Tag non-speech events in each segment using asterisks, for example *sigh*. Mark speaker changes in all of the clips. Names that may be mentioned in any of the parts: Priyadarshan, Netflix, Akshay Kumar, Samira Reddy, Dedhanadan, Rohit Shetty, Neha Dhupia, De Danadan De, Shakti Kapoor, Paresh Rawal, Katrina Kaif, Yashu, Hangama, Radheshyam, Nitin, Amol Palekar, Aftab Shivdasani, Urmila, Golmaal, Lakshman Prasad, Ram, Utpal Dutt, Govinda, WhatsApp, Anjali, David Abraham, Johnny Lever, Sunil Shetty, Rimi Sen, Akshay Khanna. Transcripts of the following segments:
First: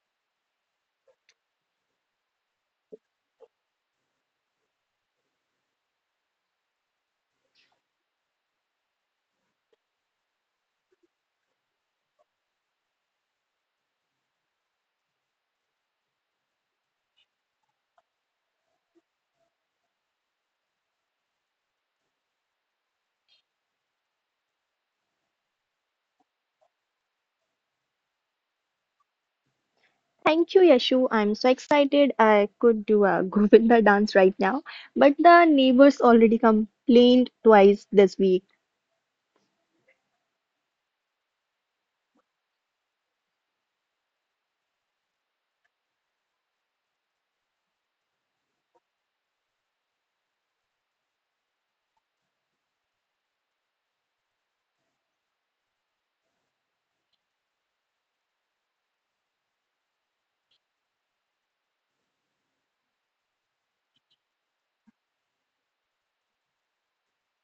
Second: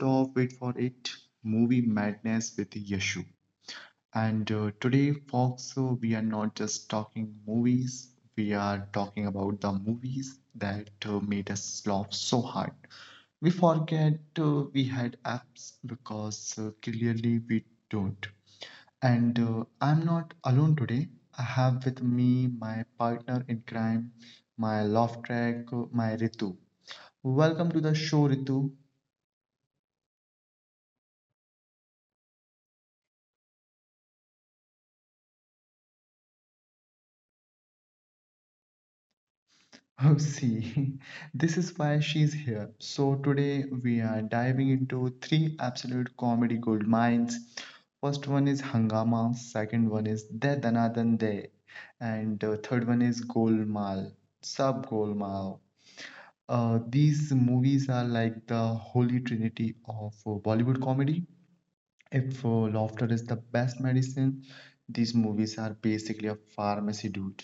Speaker 1: of Wait for It Movie Madness with Yashu. And today, folks, we are not just talking movies, we are talking about the movies that made us laugh so hard. We forget we had apps because clearly we don't. And I'm not alone today. I have with me my partner in crime, my love track, my Ritu. Welcome to the show, Ritu.
Speaker 2: Thank you, Yashu. I'm so excited. I could do a *laughs* Govinda dance right now, but the neighbors already complained twice this week.
Speaker 1: Oh, see, *laughs* this is why she's here. So, today we are diving into three absolute comedy gold mines. First one is Hangama, second one is De Danadan De, and the third one is Golmaal, Sub Golmaal. These movies are like the holy trinity of Bollywood comedy. If laughter is the best medicine, these movies are basically a pharmacy, dude.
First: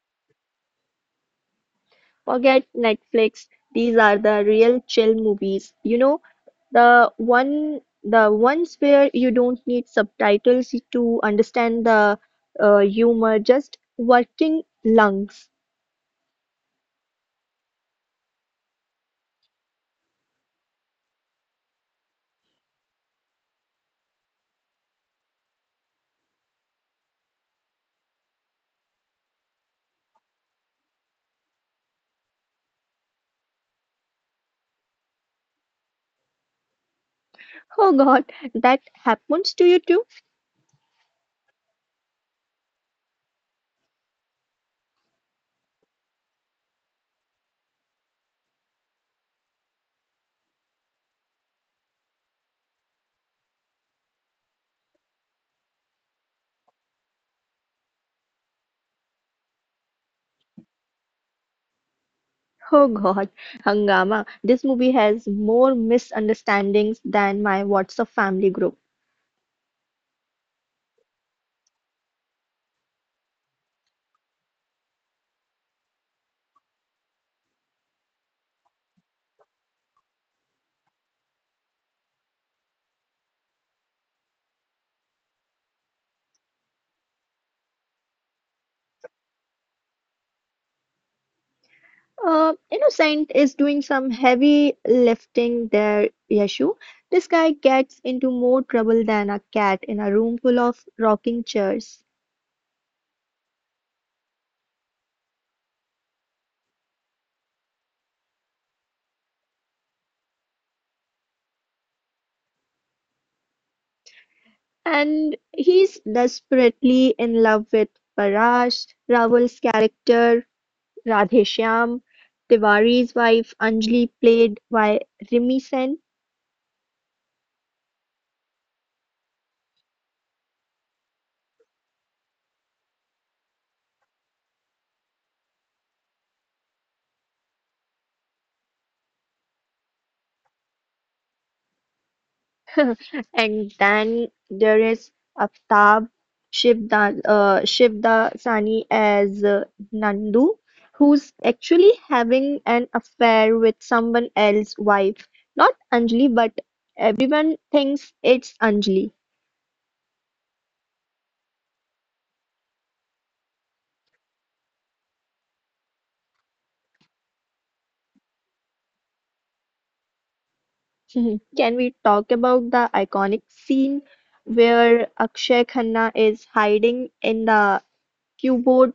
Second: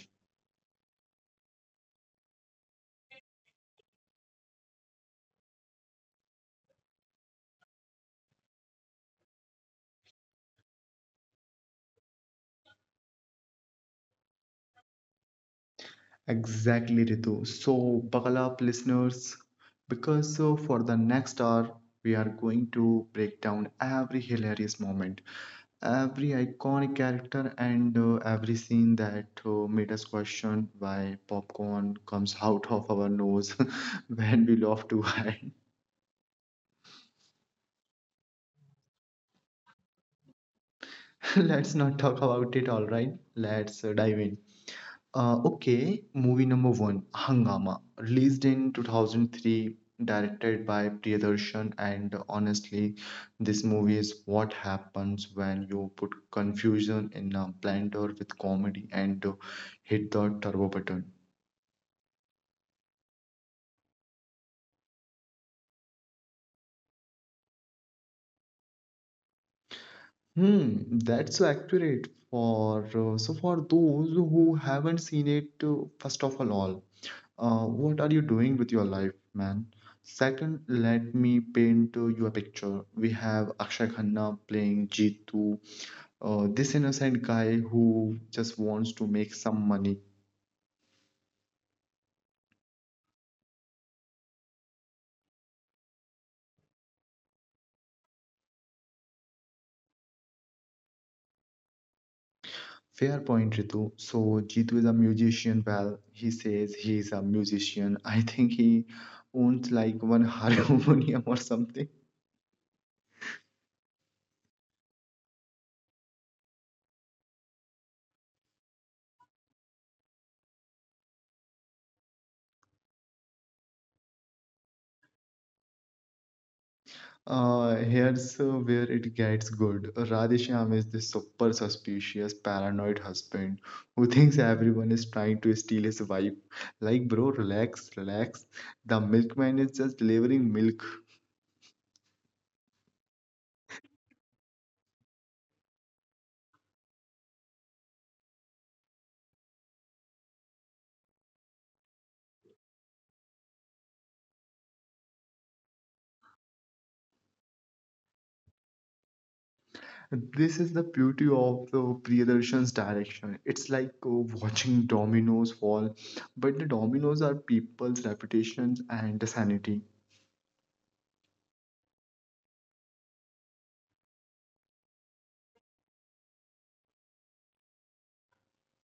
Speaker 2: Forget Netflix. These are the real chill movies. The ones where you don't need subtitles to understand the humor, just working lungs.
Speaker 1: Exactly, Ritu. So, buckle up, listeners, because for the next hour, we are going to break down every hilarious moment, every iconic character, and every scene that made us question why popcorn comes out of our nose *laughs* when we laugh too hard.
Speaker 2: Oh God, that happens to you too?
Speaker 1: *laughs* Let's not talk about it, all right? Let's dive in. Okay, movie number one, Hangama, released in 2003, directed by Priyadarshan, and honestly, this movie is what happens when you put confusion in a blender with comedy and hit the turbo button.
Speaker 2: Oh God, Hangama, this movie has more misunderstandings than my WhatsApp family group.
Speaker 1: Hmm, that's so accurate for so for those who haven't seen it, first of all. What are you doing with your life, man? Second, let me paint you a picture. We have Akshay Khanna playing Jeetu, this innocent guy who just wants to make some money.
Speaker 2: Innocent is doing some heavy lifting there, Yashu. This guy gets into more trouble than a cat in a room full of rocking chairs.
Speaker 1: Fair point, Ritu. So, Jeetu is a musician. Well, he says he is a musician. I think he owns like one *laughs* harmonium or something.
Speaker 2: And he's desperately in love with Parash, Raval's character, Radheshyam, Tiwari's wife, Anjali, played by Rimi Sen.
Speaker 1: Here's where it gets good. Radheshyam is this super suspicious, paranoid husband who thinks everyone is trying to steal his wife. Like, bro, relax, relax. The milkman is just delivering milk.
Speaker 2: *laughs* And then there is Aftab Shivdasani as Nandu, who's actually having an affair with someone else's wife. Not Anjali, but everyone thinks it's Anjali.
Speaker 1: This is the beauty of the Priyadarshan's direction. It's like watching dominoes fall, but the dominoes are people's reputations and sanity.
Speaker 2: *laughs* Can we talk about the iconic scene where Akshay Khanna is hiding in the cupboard?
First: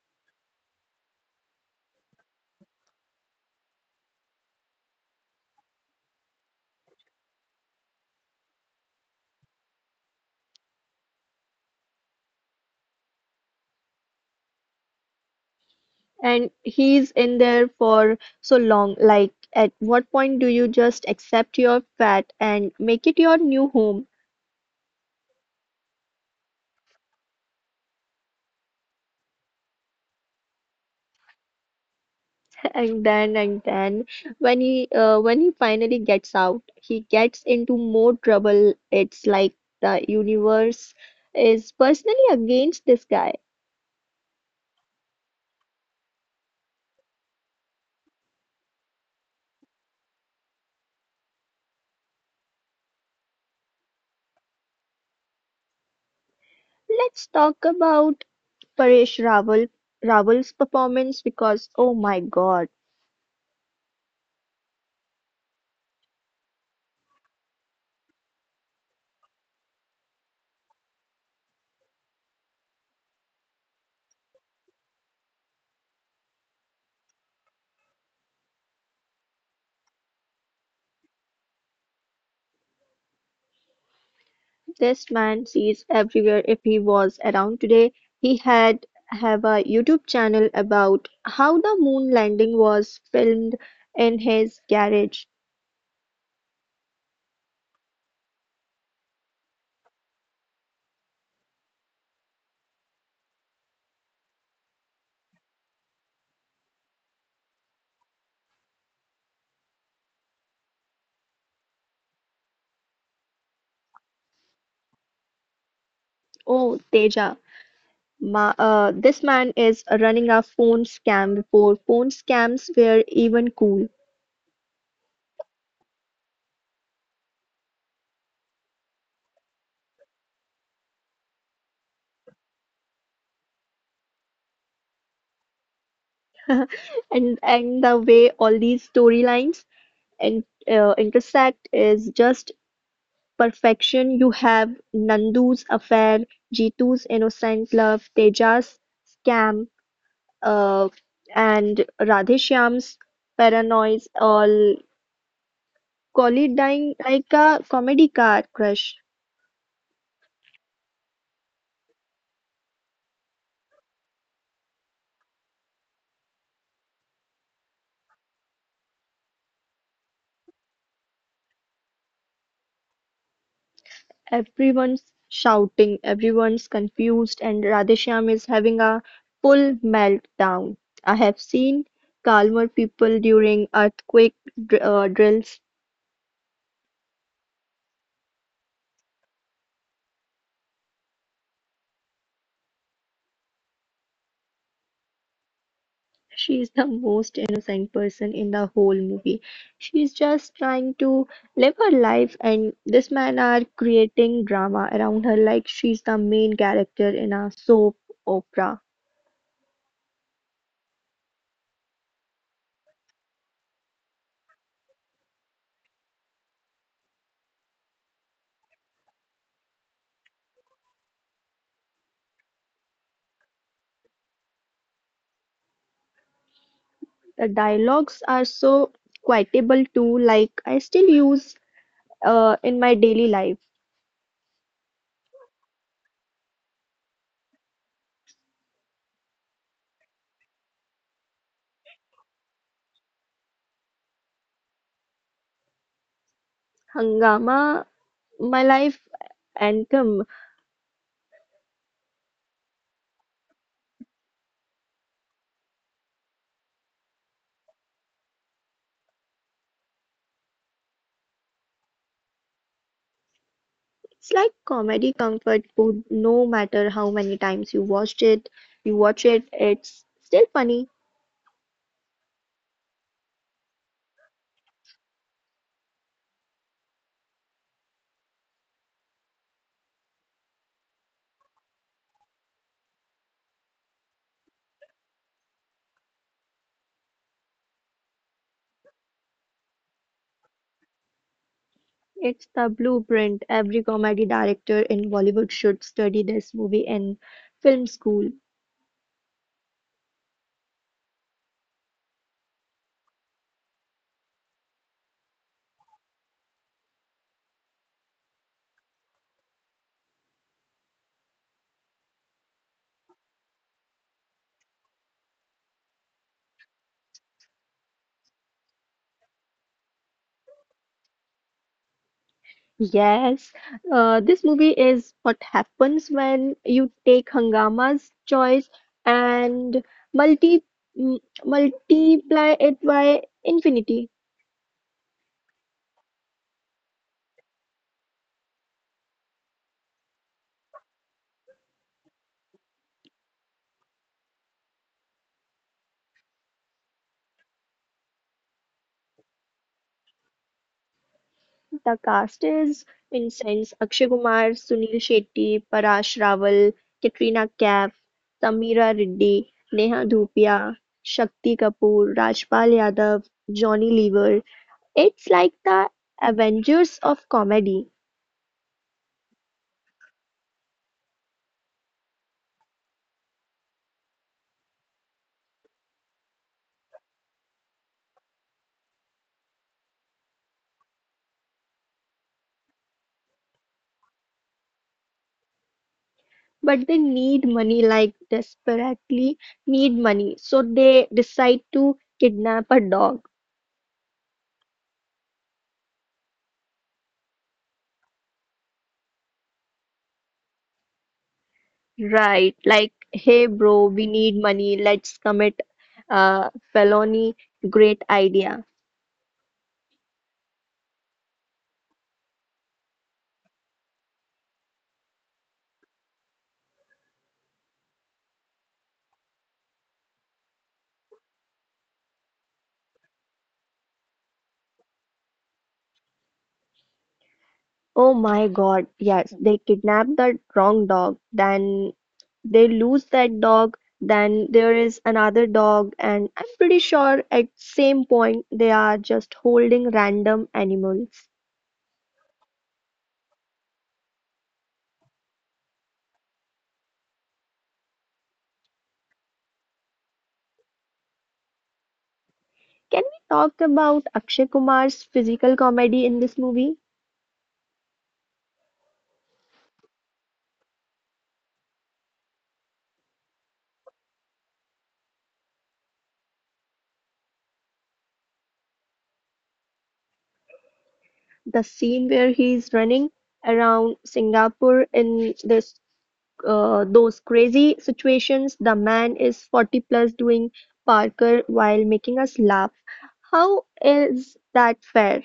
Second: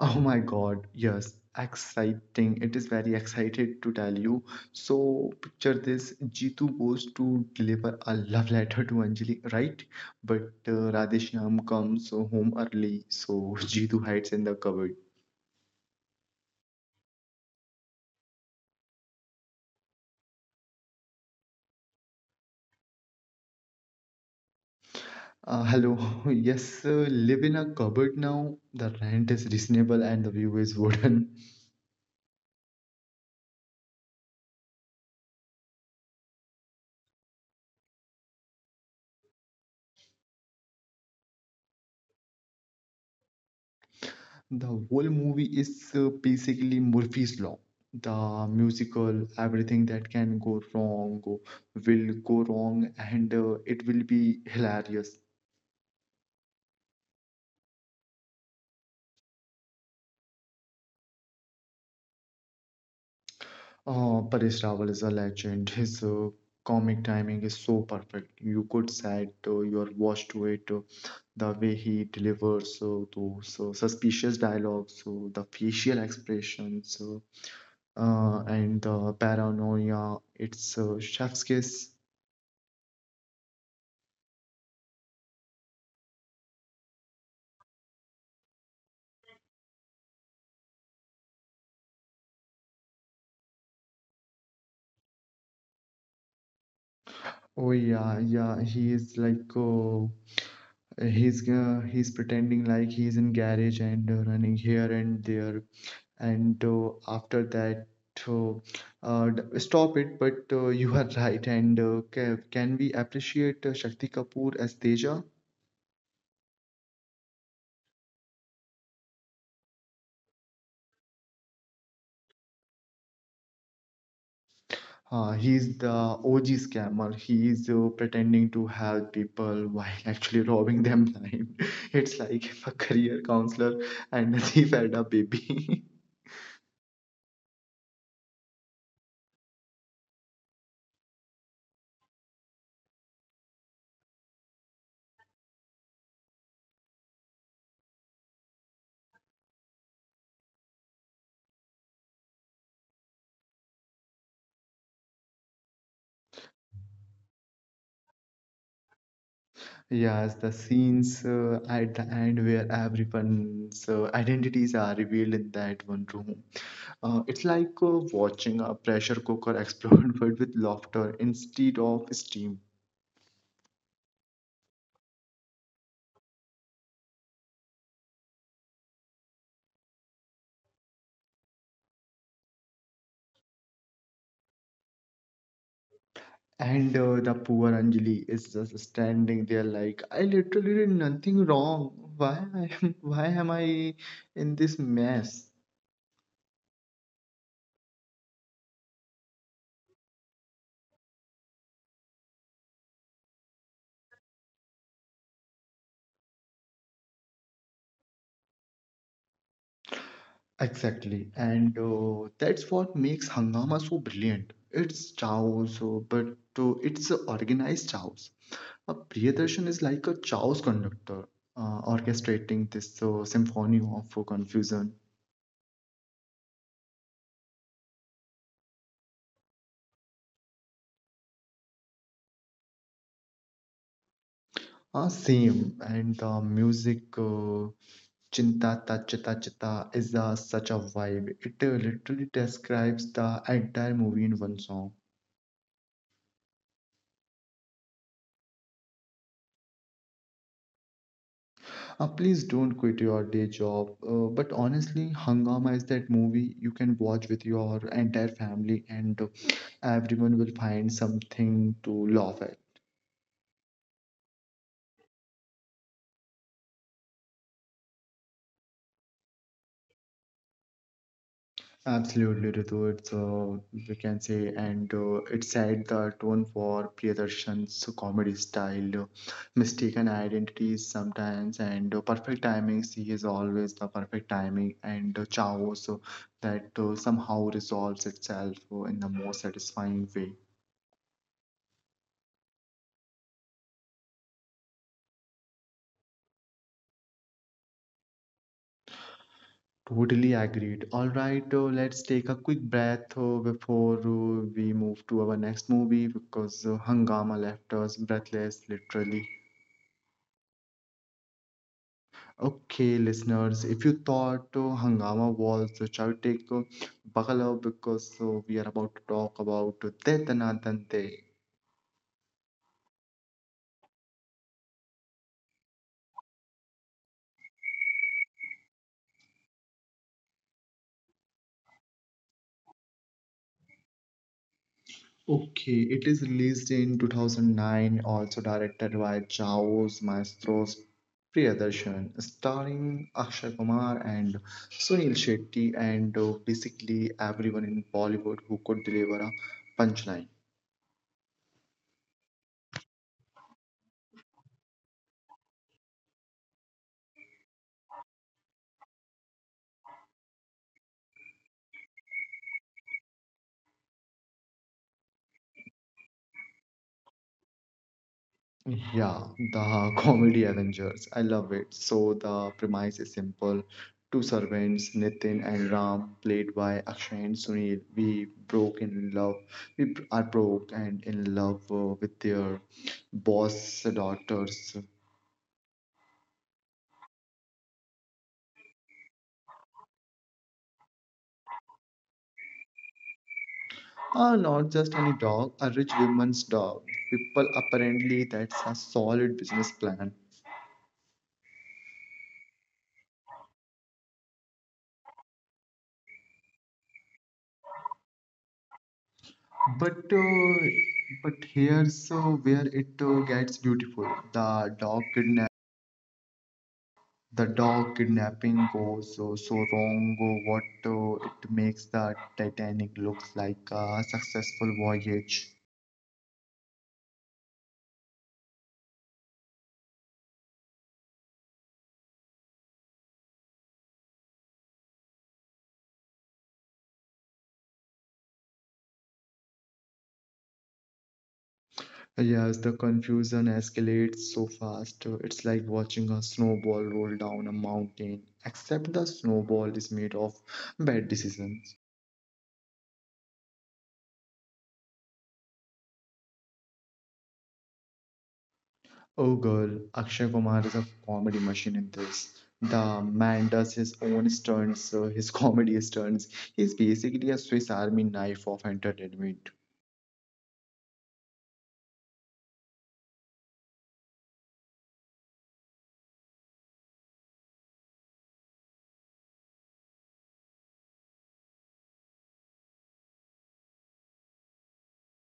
Speaker 1: Oh my God, yes, exciting. It is very excited to tell you. So picture this, Jitu goes to deliver a love letter to Anjali, right? But Radheshyam comes home early, so *laughs* Jitu hides in the cupboard.
Speaker 2: And he's in there for so long. Like, at what point do you just accept your fat and make it your new home?
Speaker 1: Hello, *laughs* yes, live in a cupboard now. The rent is reasonable and the view is wooden.
Speaker 2: *laughs* And then, and then, when he finally gets out, he gets into more trouble. It's like the universe is personally against this guy.
Speaker 1: The whole movie is basically Murphy's Law. The musical, everything that can will go wrong, and it will be hilarious.
Speaker 2: Let's talk about Paresh Rawal's performance because oh my God.
Speaker 1: Paresh Rawal is a legend. His comic timing is so perfect. You could set your watch to it. The way he delivers those suspicious dialogues, the facial expressions, and the paranoia. It's chef's kiss.
Speaker 2: This man sees everywhere. If he was around today, he had have a YouTube channel about how the moon landing was filmed in his garage.
Speaker 1: Oh yeah, yeah. He is like he's pretending like he's in garage and running here and there. And after that, uh, stop it. But you are *laughs* right. And can we appreciate Shakti Kapoor as Teja?
Speaker 2: Oh Teja, ma this man is running a phone scam before phone scams were even cool.
Speaker 1: He's the OG scammer. He is pretending to help people while *laughs* actually robbing them blind. *laughs* It's like if a career counselor and a thief had a baby. *laughs*
Speaker 2: And the way all these storylines and intersect is just perfection. You have Nandu's affair, Jitu's innocent love, Teja's scam, uh, and Radheshyam's paranoias all colliding like a comedy car crash.
Speaker 1: Yes, the scenes at the end where everyone's identities are revealed in that one room. It's like watching a pressure cooker explode *laughs* but with laughter instead of steam.
Speaker 2: Everyone's shouting, everyone's confused, and Radheshyam is having a full meltdown. I have seen calmer people during earthquake drills.
Speaker 1: And the poor Anjali is just standing there like, I literally did nothing wrong. *laughs* Why am I in this mess?
Speaker 2: She is the most innocent person in the whole movie. She's just trying to live her life, and this man are creating drama around her like she's the main character in a soap opera.
Speaker 1: Exactly. And that's what makes Hangama so brilliant. It's chaos, but it's organized chaos. Priyadarshan is like a chaos conductor, orchestrating this symphony of confusion.
Speaker 2: The dialogues are so quotable too, like I still use in my daily life.
Speaker 1: Same, and the music Chinta Ta Chita Chita is such a vibe. It literally describes the entire movie in one song.
Speaker 2: Hangama, my life anthem.
Speaker 1: Please don't quit your day job. But honestly, Hangama is that movie you can watch with your entire family, and everyone will find something to laugh at.
Speaker 2: It's like comedy comfort food. No matter how many times you watch it, it's still funny.
Speaker 1: Absolutely, Ritu. It's we can say, and It set the tone for Priyadarshan's comedy style. Mistaken identities sometimes, and perfect timings. He is always the perfect timing, and chaos that somehow resolves itself in the most satisfying way.
Speaker 2: It's the blueprint. Every comedy director in Bollywood should study this movie in film school.
Speaker 1: Totally agreed. All right, let's take a quick breath before we move to our next movie because Hangama left us breathless, literally. Okay, listeners, if you thought Hangama was a chaotic, buckle up because we are about to talk about Tetana Dante.
Speaker 2: Yes, this movie is what happens when you take Hangama's choice and multi m multiply it by infinity.
Speaker 1: Okay, it is released in 2009, also directed by Chaos Maestros Priyadarshan, starring Akshay Kumar and Sunil Shetty, and basically everyone in Bollywood who could deliver a punchline.
Speaker 2: The cast is insane: Akshay Kumar, Sunil Shetty, Parash Rawal, Katrina Kaif, Samira Reddy, Neha Dhupia, Shakti Kapoor, Rajpal Yadav, Johnny Lever. It's like the Avengers of comedy,
Speaker 1: Yeah, the *laughs* comedy Avengers. I love it. So the premise is simple. Two servants, Nitin and Ram, played by Akshay and Sunil. We are broke and in love with their boss daughters.
Speaker 2: but they need money. Like, desperately need money. So they decide to kidnap a dog.
Speaker 1: Not just any dog, a rich woman's dog. People apparently that's a solid business plan.
Speaker 2: Right, like, hey bro, we need money, let's commit a felony. Great idea.
Speaker 1: But uh, but here's where it gets beautiful. The dog kidnapping goes so, so wrong or what it makes the titanic looks like a successful voyage.
Speaker 2: Oh my God, yes, they kidnap that wrong dog, then they lose that dog, then there is another dog, and I'm pretty sure at same point they are just holding random animals.
Speaker 1: Yes, the confusion escalates so fast, it's like watching a snowball roll down a mountain except the snowball is made of bad decisions.
Speaker 2: Can we talk about Akshay Kumar's physical comedy in this movie?
Speaker 1: Oh girl, Akshay Kumar is a comedy machine in this. The man does his own stunts, his *laughs* comedy stunts. He's basically a Swiss army knife of entertainment.
Speaker 2: The scene where he's running around Singapore in this those crazy situations. The man is 40 plus doing Parker while making us laugh. How is that fair?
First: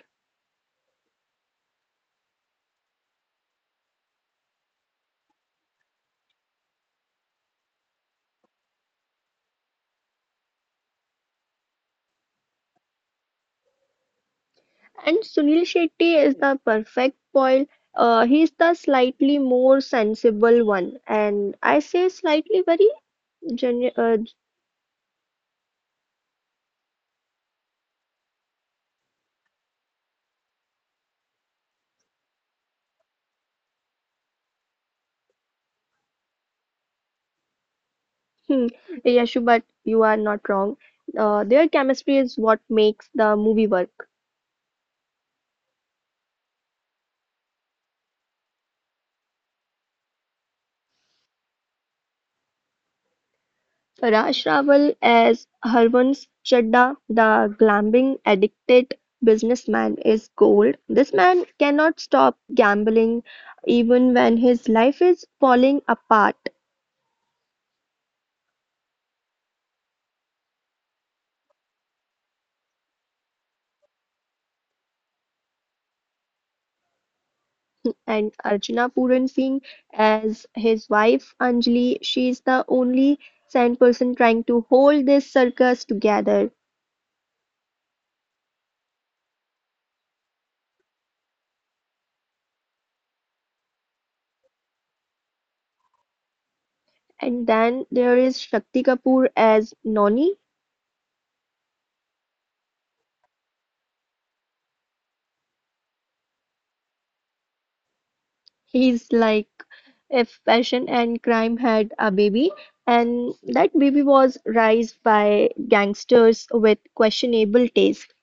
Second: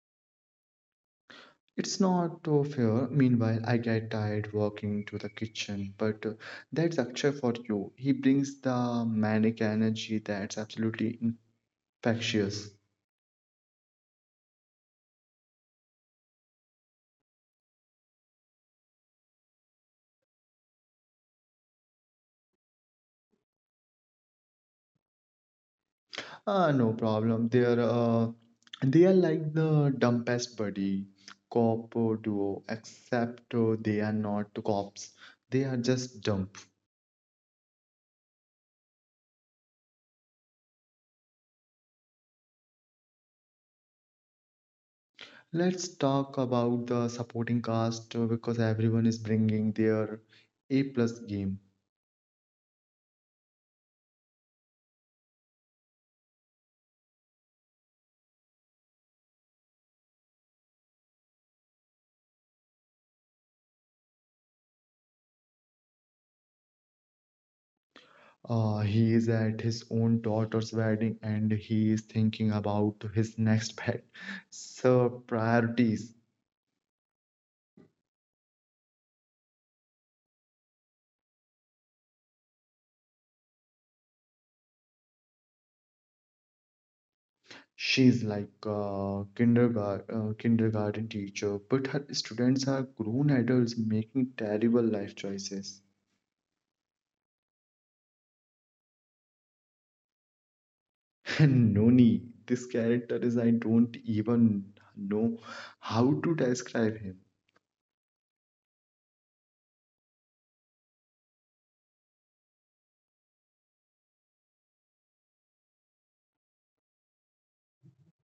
Speaker 1: It's not fair. Meanwhile, I get tired walking to the kitchen, but that's Akshay for you. He brings the manic energy that's absolutely infectious.
Speaker 2: And Sunil Shetty is the perfect foil. He's the slightly more sensible one, and I say slightly very genu- uh,
Speaker 1: Ah, no problem. They are like the dumbest buddy cop duo, except they are not cops. They are just dumb.
Speaker 2: *laughs* hmm, Yashu, but you are not wrong. Their chemistry is what makes the movie work.
Speaker 1: Let's talk about the supporting cast because everyone is bringing their A plus game.
Speaker 2: Raj Rawal as Harvansh Chadda, the gambling-addicted businessman, is gold. This man cannot stop gambling even when his life is falling apart.
Speaker 1: He is at his own daughter's wedding and he is thinking about his next *laughs* pet. So priorities.
Speaker 2: And Archana Puran Singh as his wife Anjali, she is the only sane person trying to hold this circus together.
Speaker 1: She's like a kindergarten teacher, but her students are grown adults making terrible life choices.
Speaker 2: And then there is Shakti Kapoor as Noni.
Speaker 1: *laughs* Noni, this character is I don't even know how to describe him.
Speaker 2: He's like if Passion and Crime had a baby, and that baby was raised by gangsters with questionable taste.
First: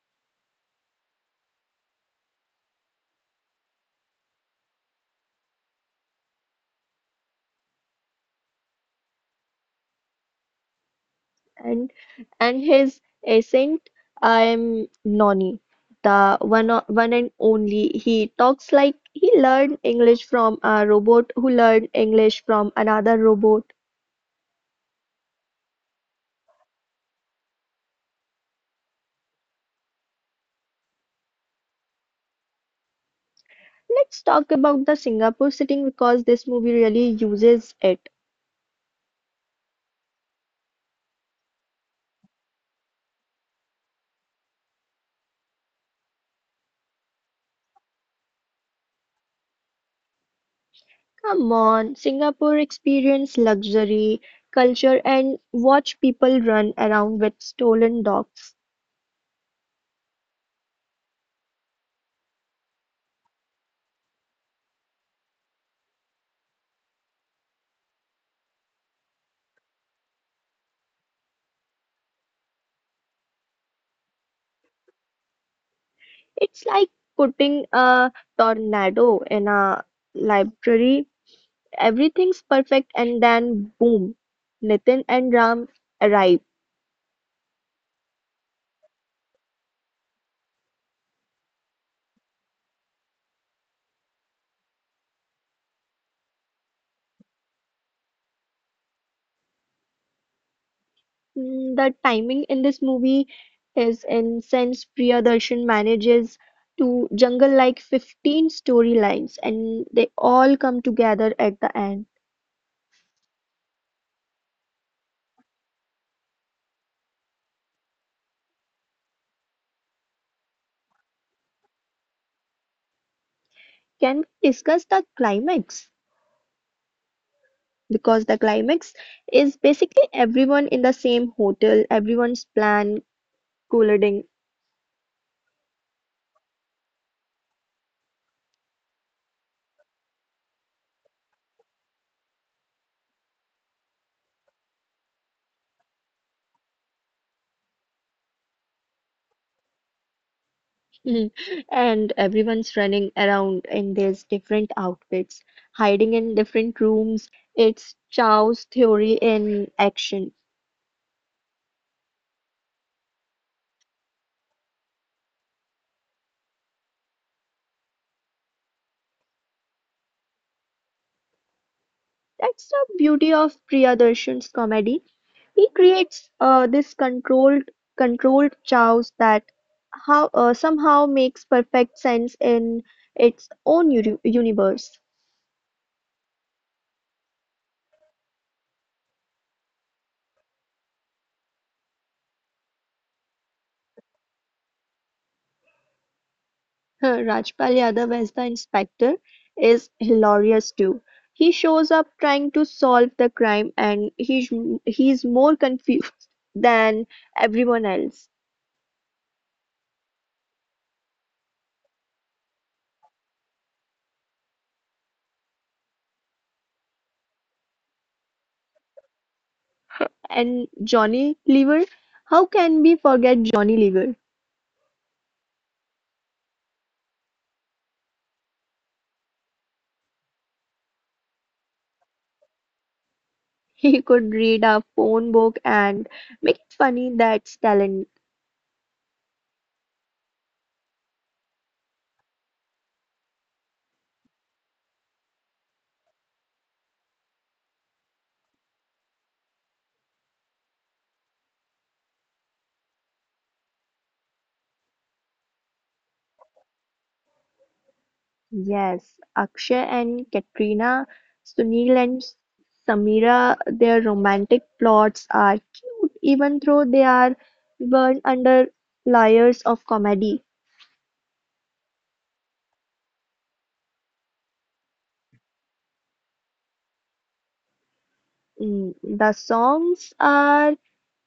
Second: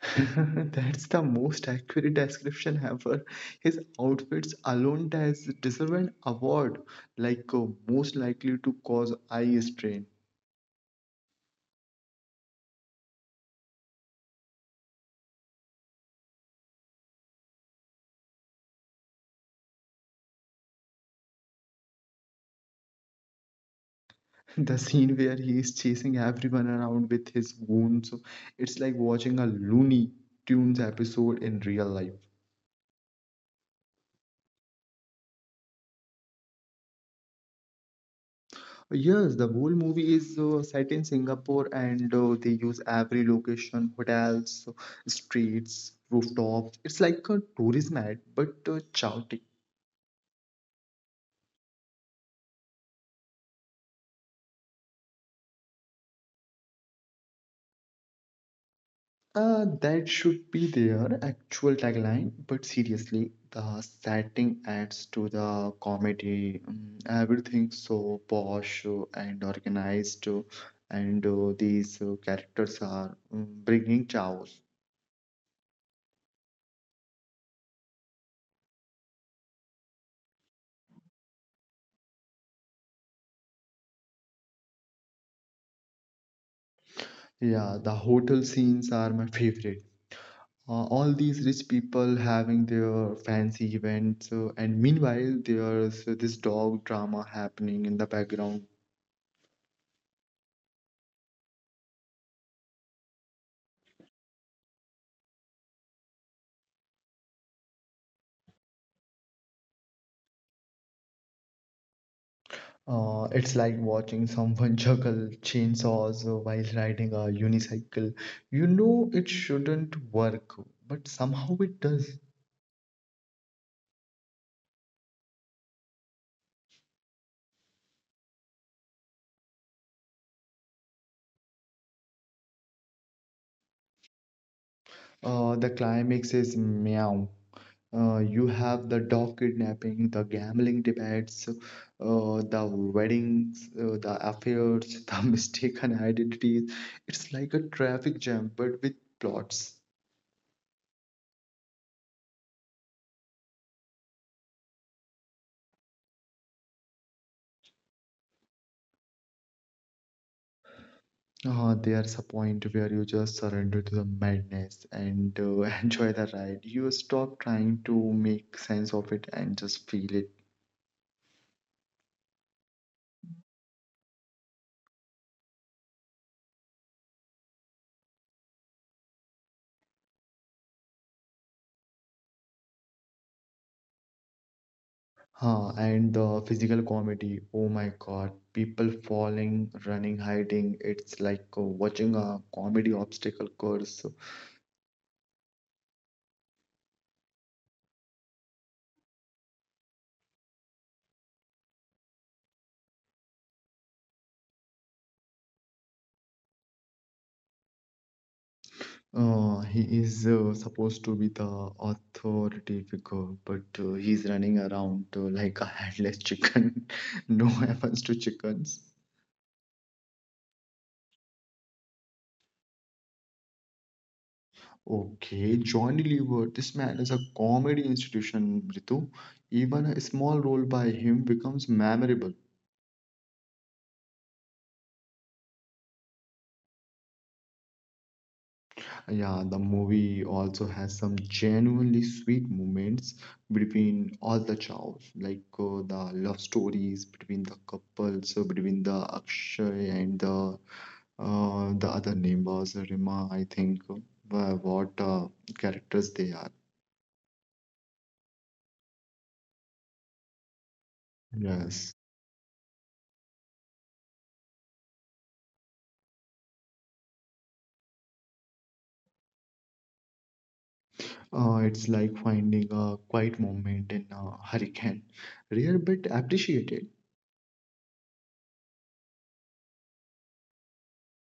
Speaker 1: *laughs* That's the most accurate description ever. His outfits alone deserve an award, like most likely to cause eye strain.
Speaker 2: And and his ascent, I'm Nonny, the one and only. He talks like he learned English from a robot who learned English from another robot.
Speaker 1: *laughs* The scene where he is chasing everyone around with his wounds, it's like watching a Looney Tunes episode in real life.
Speaker 2: Let's talk about the Singapore setting because this movie really uses it.
Speaker 1: Yes, the whole movie is set in Singapore and they use every location, hotels, streets, rooftops. It's like a tourism ad, but chaotic.
Speaker 2: Come on, Singapore, experience luxury, culture, and watch people run around with stolen dogs.
Speaker 1: That should be their actual tagline, but seriously, the setting adds to the comedy. Mm, everything so posh and organized, and these characters are bringing chaos.
Speaker 2: It's like putting a tornado in a library. Everything's perfect, and then boom, Nitin and Ram arrive.
Speaker 1: Yeah, the hotel scenes are my favorite. All these rich people having their fancy events, and meanwhile, there's this dog drama happening in the background.
Speaker 2: The timing in this movie is incense. Priyadarshan manages to jungle like 15 storylines, and they all come together at the end.
Speaker 1: It's like watching someone *laughs* juggle chainsaws while riding a unicycle. You know it shouldn't work, but somehow it does.
Speaker 2: Can we discuss the climax? Because the climax is basically everyone in the same hotel, everyone's plan colliding.
Speaker 1: The climax is meow. You have the dog kidnapping, the gambling debates, the weddings, the affairs, *laughs* the mistaken identities. It's like a traffic jam, but with plots.
Speaker 2: *laughs* And everyone's running around in their different outfits, hiding in different rooms. It's Chow's theory in action.
Speaker 1: There's a point where you just surrender to the madness and *laughs* enjoy the ride. You stop trying to make sense of it and just feel it.
Speaker 2: That's the beauty of Priyadarshan's comedy. He creates this controlled chaos that how somehow makes perfect sense in its universe.
Speaker 1: Huh, and the physical comedy, oh my God, people falling, running, hiding. It's like watching a comedy obstacle course.
Speaker 2: *laughs* Rajpal Yadav as the inspector is hilarious too. He shows up trying to solve the crime and he's more confused *laughs* than everyone else.
Speaker 1: He is supposed to be the authority figure, but he's running around like a headless chicken. *laughs* No offense to chickens.
Speaker 2: And Johnny Lever, how can we forget Johnny Lever?
Speaker 1: Okay, Johnny Lever. This man is a comedy institution, Ritu. Even a small role by him becomes memorable.
Speaker 2: *laughs* He could read a phone book and make it funny. That's talent.
Speaker 1: Yeah, the movie also has some genuinely sweet moments between all the chows, like the love stories between the couples, so between the Akshay and the other name was Rima, I think. What characters they are.
Speaker 2: Yes, Akshay and Katrina,
Speaker 1: Yes.
Speaker 2: Sunil and Samira, their romantic plots are cute even though they are burned under layers of comedy.
Speaker 1: It's like finding a quiet moment in a hurricane. Rare but appreciated.
Speaker 2: The songs are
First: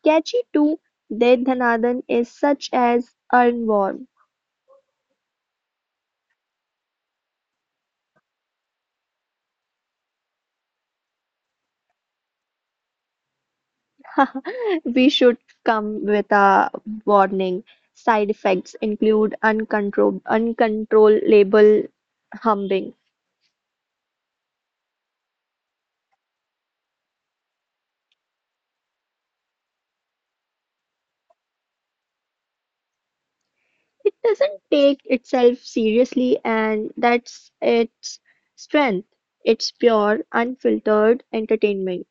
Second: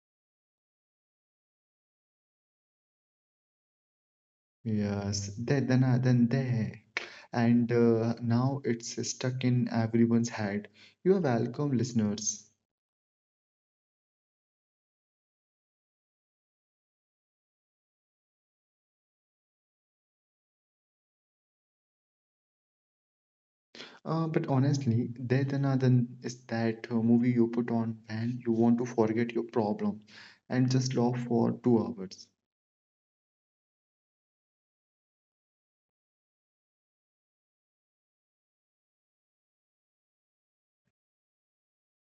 Speaker 2: catchy too. Dedhanadan is such as Earnworm.
Speaker 1: Yes, then there. And now it's stuck in everyone's head. You are welcome, listeners.
Speaker 2: *laughs* We should come with a warning. Side effects include uncontrollable humming.
Speaker 1: But honestly, there then is that movie you put on when you want to forget your problem and just laugh for 2 hours.
Speaker 2: It doesn't take itself seriously, and that's its strength. It's pure, unfiltered entertainment.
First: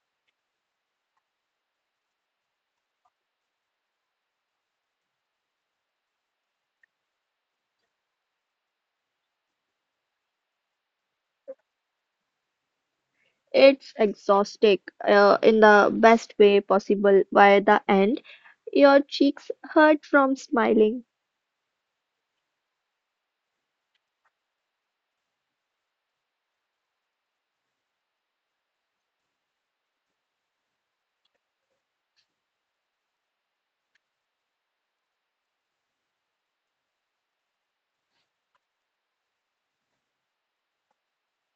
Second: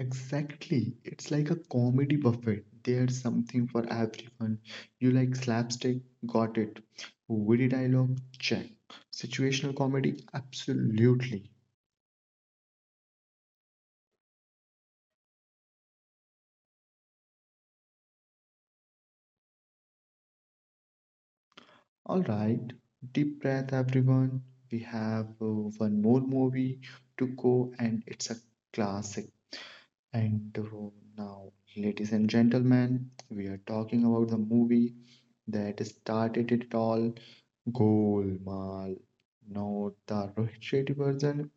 Speaker 1: Exactly. It's like a comedy buffet. There's something for everyone. You like slapstick? Got it. Witty dialogue? Check. Situational comedy? Absolutely.
Speaker 2: It's exhausting in the best way possible. By the end, your cheeks hurt from smiling.
Speaker 1: All right. Deep breath, everyone. We have one more movie to go, and it's a classic. And Now, ladies and gentlemen, we are talking about the movie that started it all, Golmaal. No, the Rohit Shetty version.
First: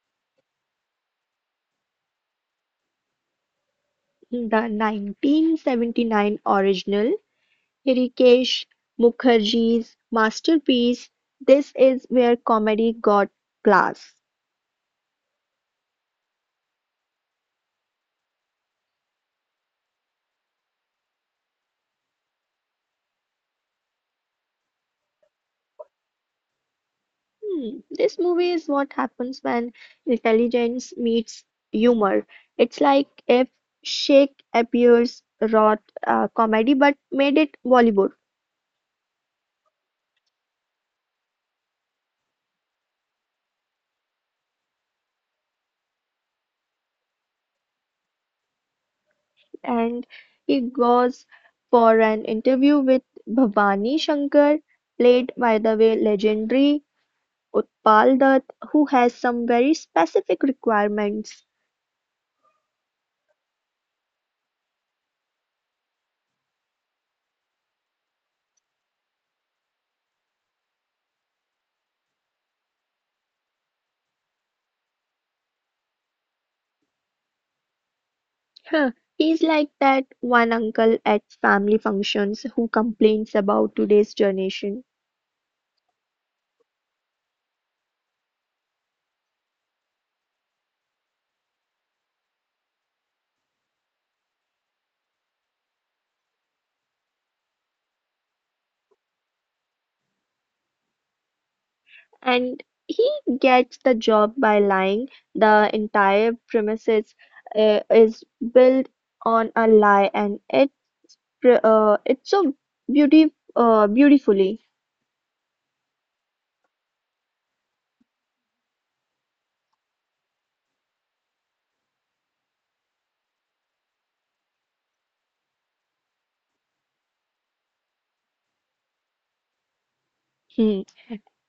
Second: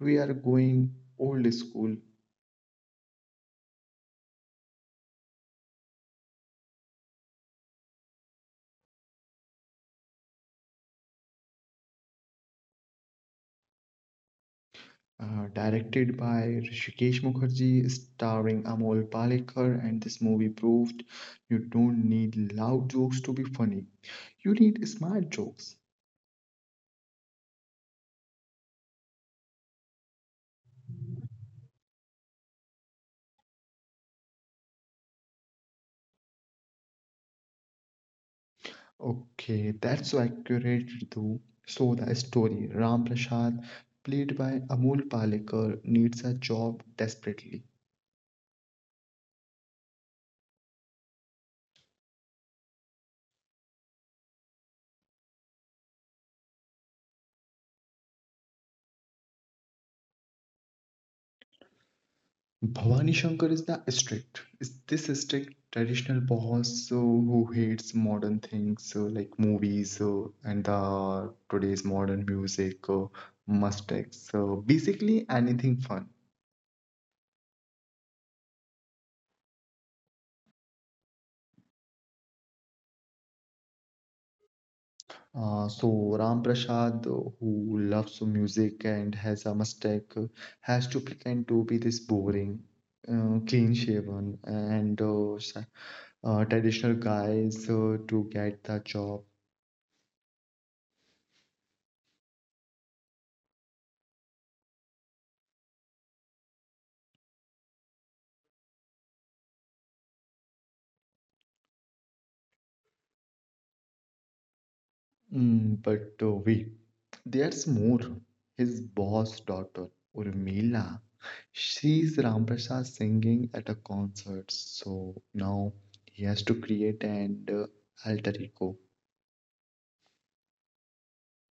Speaker 1: We are going old school.
Speaker 2: The 1979 original, Hrishikesh Mukherjee's masterpiece, this is where comedy got class.
Speaker 1: Directed by Rishikesh Mukherjee, starring Amol Palekar, and this movie proved you don't need loud jokes to be funny. You need smart jokes.
Speaker 2: This movie is what happens when intelligence meets humor. It's like if Sheikh appears wrote comedy but made it Bollywood.
Speaker 1: Okay, that's so accurate, Ritu. So the story, Ram Prasad, played by Amol Palekar, needs a job desperately.
Speaker 2: And he goes for an interview with Bhavani Shankar, played by the way legendary Utpal Dutt, who has some very specific requirements.
Speaker 1: Bhavani Shankar is the strict. Is this strict traditional boss so who hates modern things, so like movies, so and the today's modern music, mustaches, so basically anything fun.
Speaker 2: Huh, He's like that one uncle at family functions who complains about today's generation.
Speaker 1: So Ram Prasad, who loves music and has a mustache, has to pretend to be this boring, clean shaven and traditional guys to get the job.
Speaker 2: And he gets the job by lying. The entire premises is built on a lie, and it it's so beauty beautifully.
Speaker 1: Mm, but Wait, there's more. His boss daughter, Urmila, she's Ramprasad singing at a concert, so now he has to create an alter ego.
Speaker 2: Hmm.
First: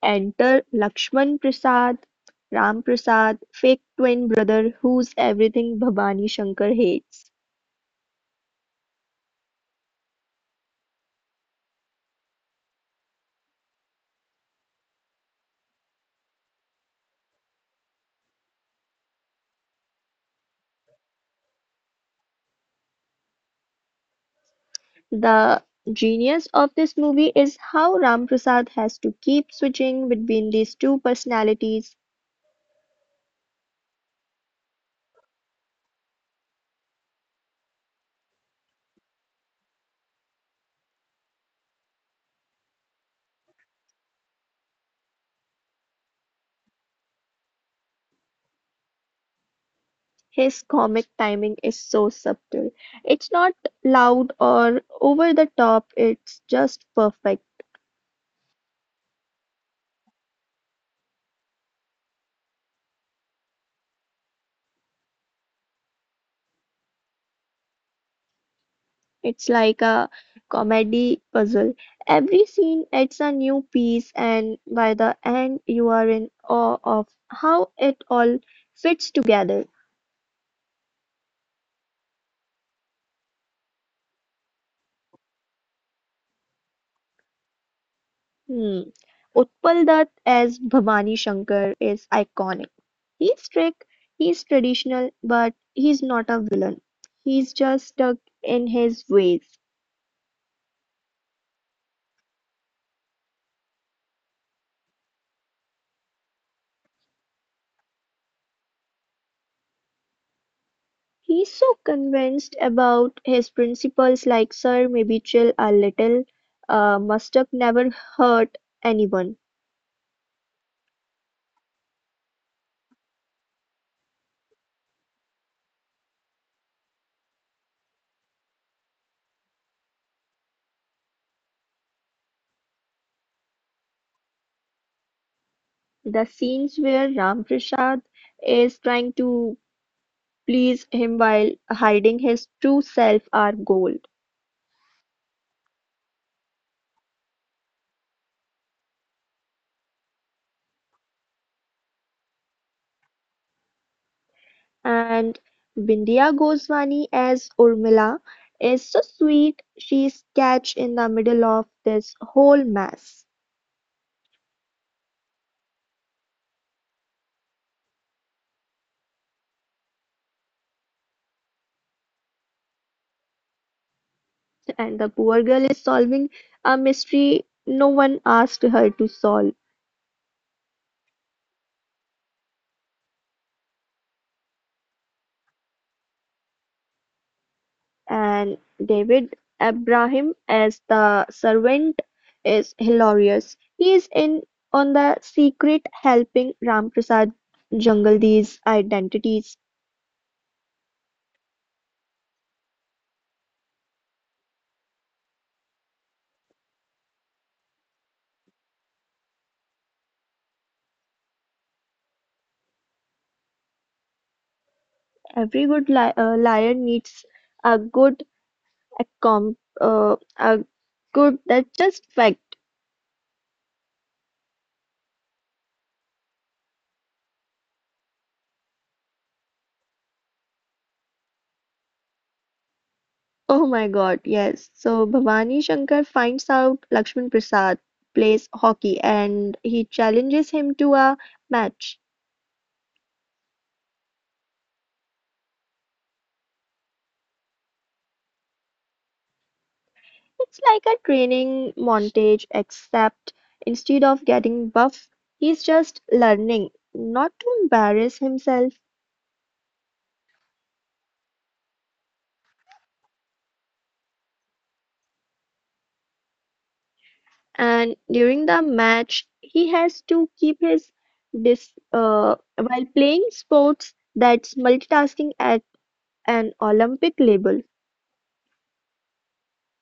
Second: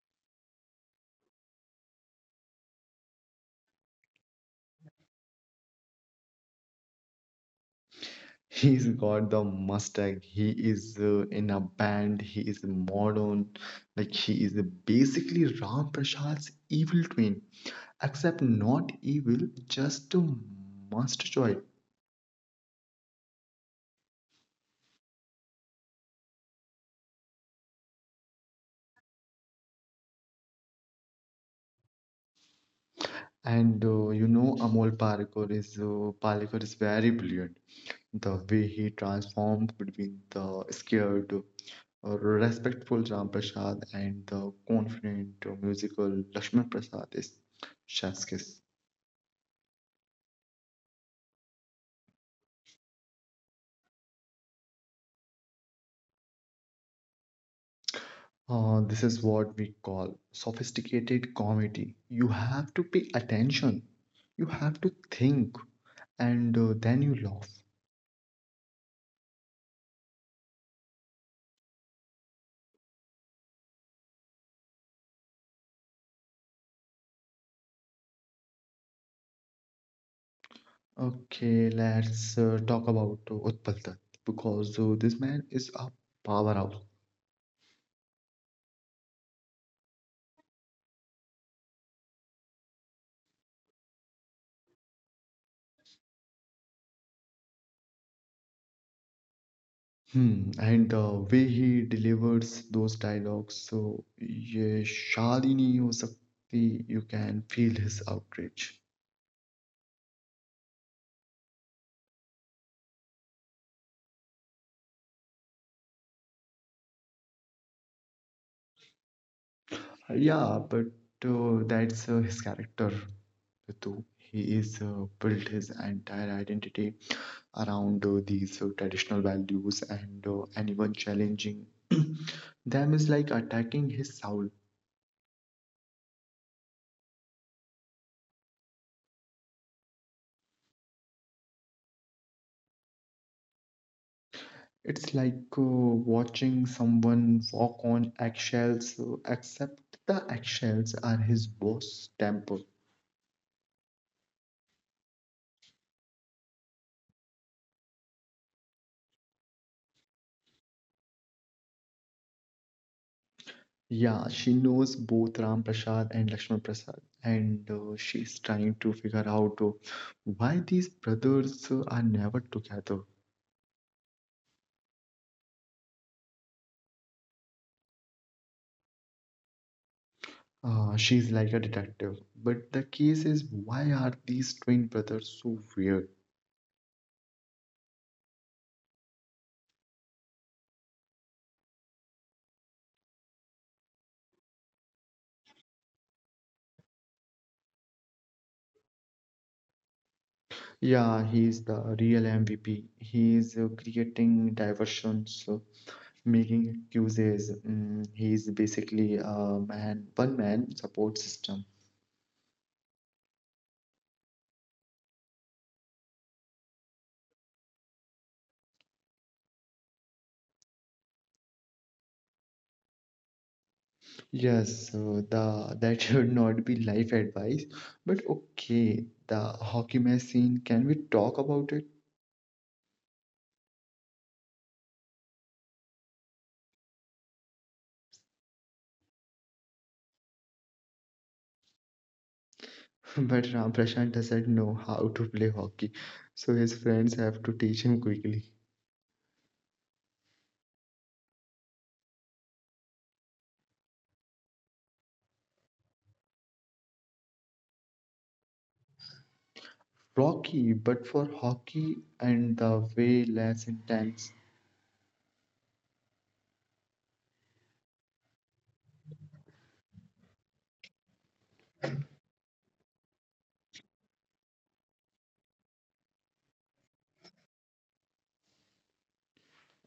Speaker 2: Enter Lakshman Prasad, Ram Prasad, fake twin brother who's everything Bhavani Shankar hates.
Speaker 1: He's got the mustache. He is in a band, he is modern, like he is basically Ramprasad's evil twin, except not evil, just a must joy.
Speaker 2: The genius of this movie is how Ram Prasad has to keep switching between these two personalities.
Speaker 1: And You know, Amol Parikar is very brilliant. The way he transformed between the scared, respectful Ram Prasad and the confident, musical Lakshman Prasad is chef's kiss.
Speaker 2: His comic timing is so subtle. It's not loud or over the top, it's just perfect.
Speaker 1: This is what we call sophisticated comedy. You have to pay attention, you have to think, and then you laugh.
Speaker 2: It's like a comedy puzzle. Every scene adds a new piece, and by the end, you are in awe of how it all fits together.
Speaker 1: Okay, let's talk about Utpal Dutt because this man is a powerhouse.
Speaker 2: Hmm. Utpal Dutt as Bhavani Shankar is iconic. He's strict, he's traditional, but he's not a villain. He's just stuck in his ways.
Speaker 1: Hmm, and the way he delivers those dialogues, so ye shaadini ho sakti, you can feel his outrage.
Speaker 2: He's so convinced about his principles. Like, sir, maybe chill a little, must've never hurt anyone.
Speaker 1: Yeah, but that's his character, Ritu. He is built his entire identity around these traditional values, and anyone challenging *clears throat* them is like attacking his soul.
Speaker 2: The scenes where Ramprasad is trying to please him while hiding his true self are gold.
Speaker 1: It's like watching someone walk on eggshells, except the eggshells are his boss' temper.
Speaker 2: And Vindhya Goswami as Urmila is so sweet. She is catched in the middle of this whole mess.
Speaker 1: Yeah, she knows both Ram Prasad and Lakshman Prasad, and she's trying to figure out why these brothers are never together.
Speaker 2: And the poor girl is solving a mystery no one asked her to solve.
Speaker 1: She's like a detective, but the case is why are these twin brothers so weird?
Speaker 2: And David Abraham as the servant is hilarious. He is in on the secret, helping Ramprasad jungle these identities.
Speaker 1: Yeah, he's the real MVP. He's creating diversions. Making excuses. He's basically a man, one man support system.
Speaker 2: Every good li liar needs a good accom a good, that's just fact.
Speaker 1: Yes, so the that *laughs* should not be life advice, but okay, the hockey match scene. Can we talk about it?
Speaker 2: Oh my God, yes. So Bhavani Shankar finds out Lakshman Prasad plays hockey and he challenges him to a match.
Speaker 1: *laughs* But Ram Prashant doesn't know how to play hockey, so his friends have to teach him quickly.
Speaker 2: It's like a training montage, except instead of getting buff, he's just learning not to embarrass himself.
Speaker 1: Rocky, but for hockey and the way less intense.
Speaker 2: And during the match, he has to keep his dis while playing sports. That's multitasking at an Olympic level.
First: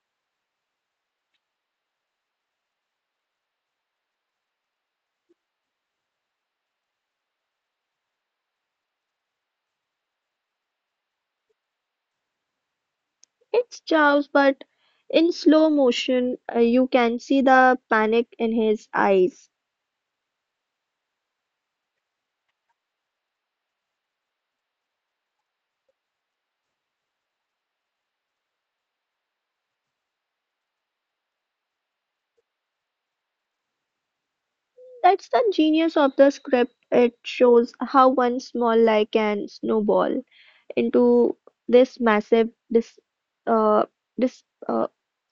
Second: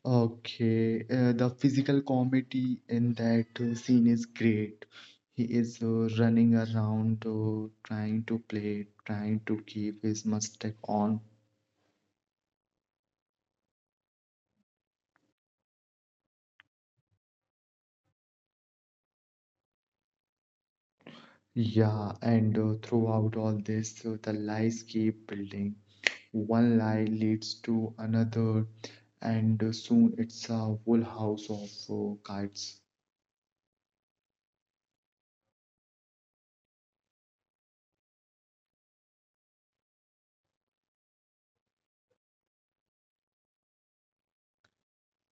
Speaker 1: Okay, the physical comedy in that scene is great. He is running around, trying to play, trying to keep his mustache on.
Speaker 2: It's chaos, but in slow motion, you can see the panic in his eyes.
Speaker 1: Yeah, and throughout all this, the lies keep building. One lie leads to another, and soon it's a whole house of kites.
Speaker 2: That's the genius of the script. It shows how one small lie can snowball into this massive uh, dis, uh,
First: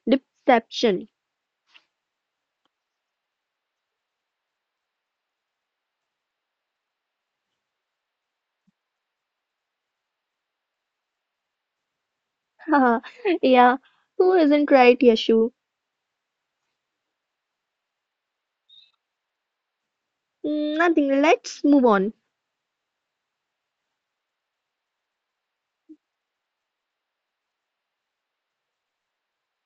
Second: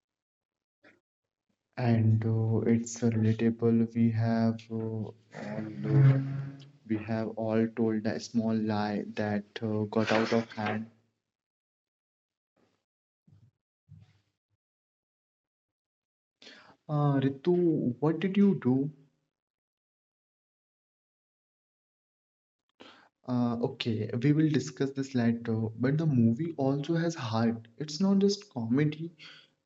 Speaker 2: deception.
Speaker 1: And it's relatable. We have all told a small lie that got out of hand.
Speaker 2: *laughs* Haha, yeah, who isn't right, Yashu?
Speaker 1: Ritu, what did you do?
Speaker 2: Nothing. Let's move on.
Speaker 1: Okay, we will discuss this later. But the movie also has heart. It's not just comedy;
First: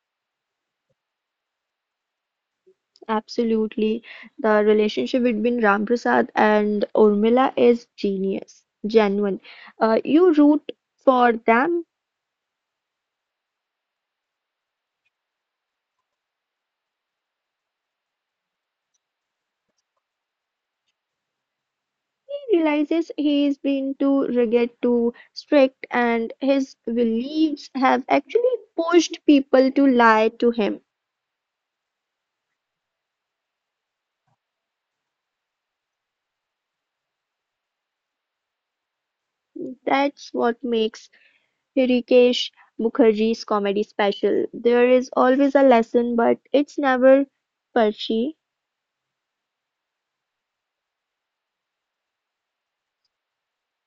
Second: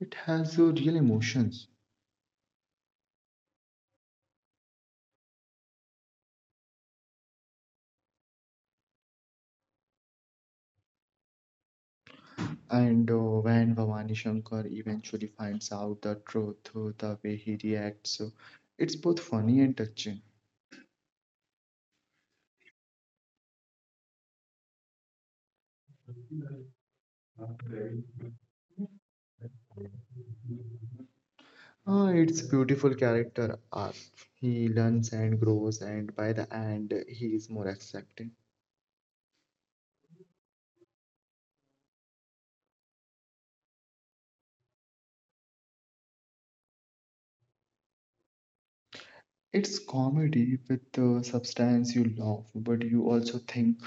Speaker 1: it has real emotions.
Speaker 2: Absolutely, the relationship between Ram Prasad and Urmila is genuine. You root for them.
Speaker 1: And When Bhavani Shankar eventually finds out the truth, the way he reacts, it's both funny and touching.
Speaker 2: He realizes he has been too rigid, too strict, and his beliefs have actually pushed people to lie to him.
Speaker 1: Ah, it's beautiful character arc. He learns and grows, and by the end, he is more accepting.
Speaker 2: That's what makes Hrishikesh Mukherjee's comedy special. There is always a lesson, but it's never preachy.
Speaker 1: It's comedy with the substance you love, but you also think,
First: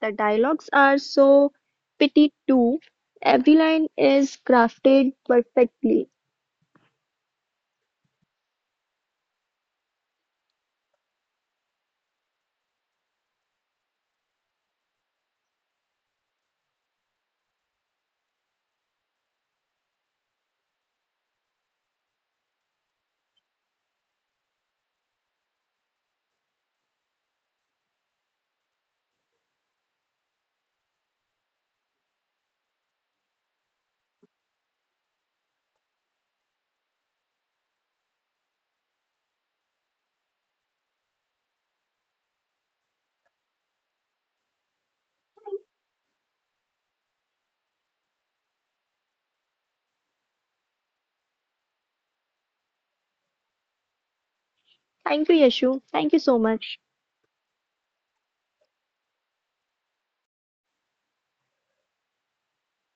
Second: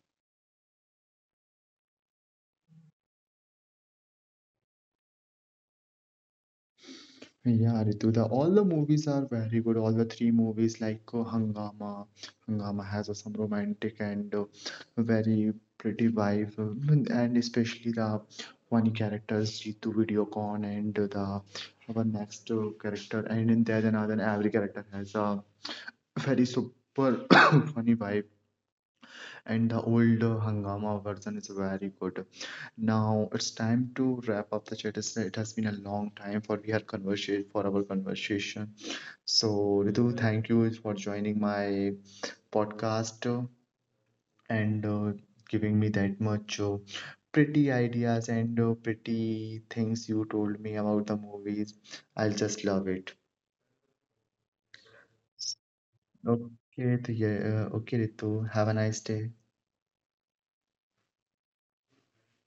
Speaker 2: The dialogues are so pithy too. Every line is crafted perfectly.
Speaker 1: yeah, Ritu, all the movies are very good. All the three movies, like Hangama, Hangama has some romantic and very pretty wife, and especially the funny characters, Jitu Videocon, and the our next character, and in there, another every character has a very super *coughs* funny vibe, and the old Hangama version is very good. Now it's time to wrap up the chat. It has been a long time for we had conversation for our conversation. So Ritu, thank you for joining my podcast and giving me that much pretty ideas and pretty things you told me about the movies. I'll just love it.
Speaker 2: Thank you, Yashu. Thank you so much.
Speaker 1: Okay, Ritu, yeah, okay, Ritu. Have a nice day.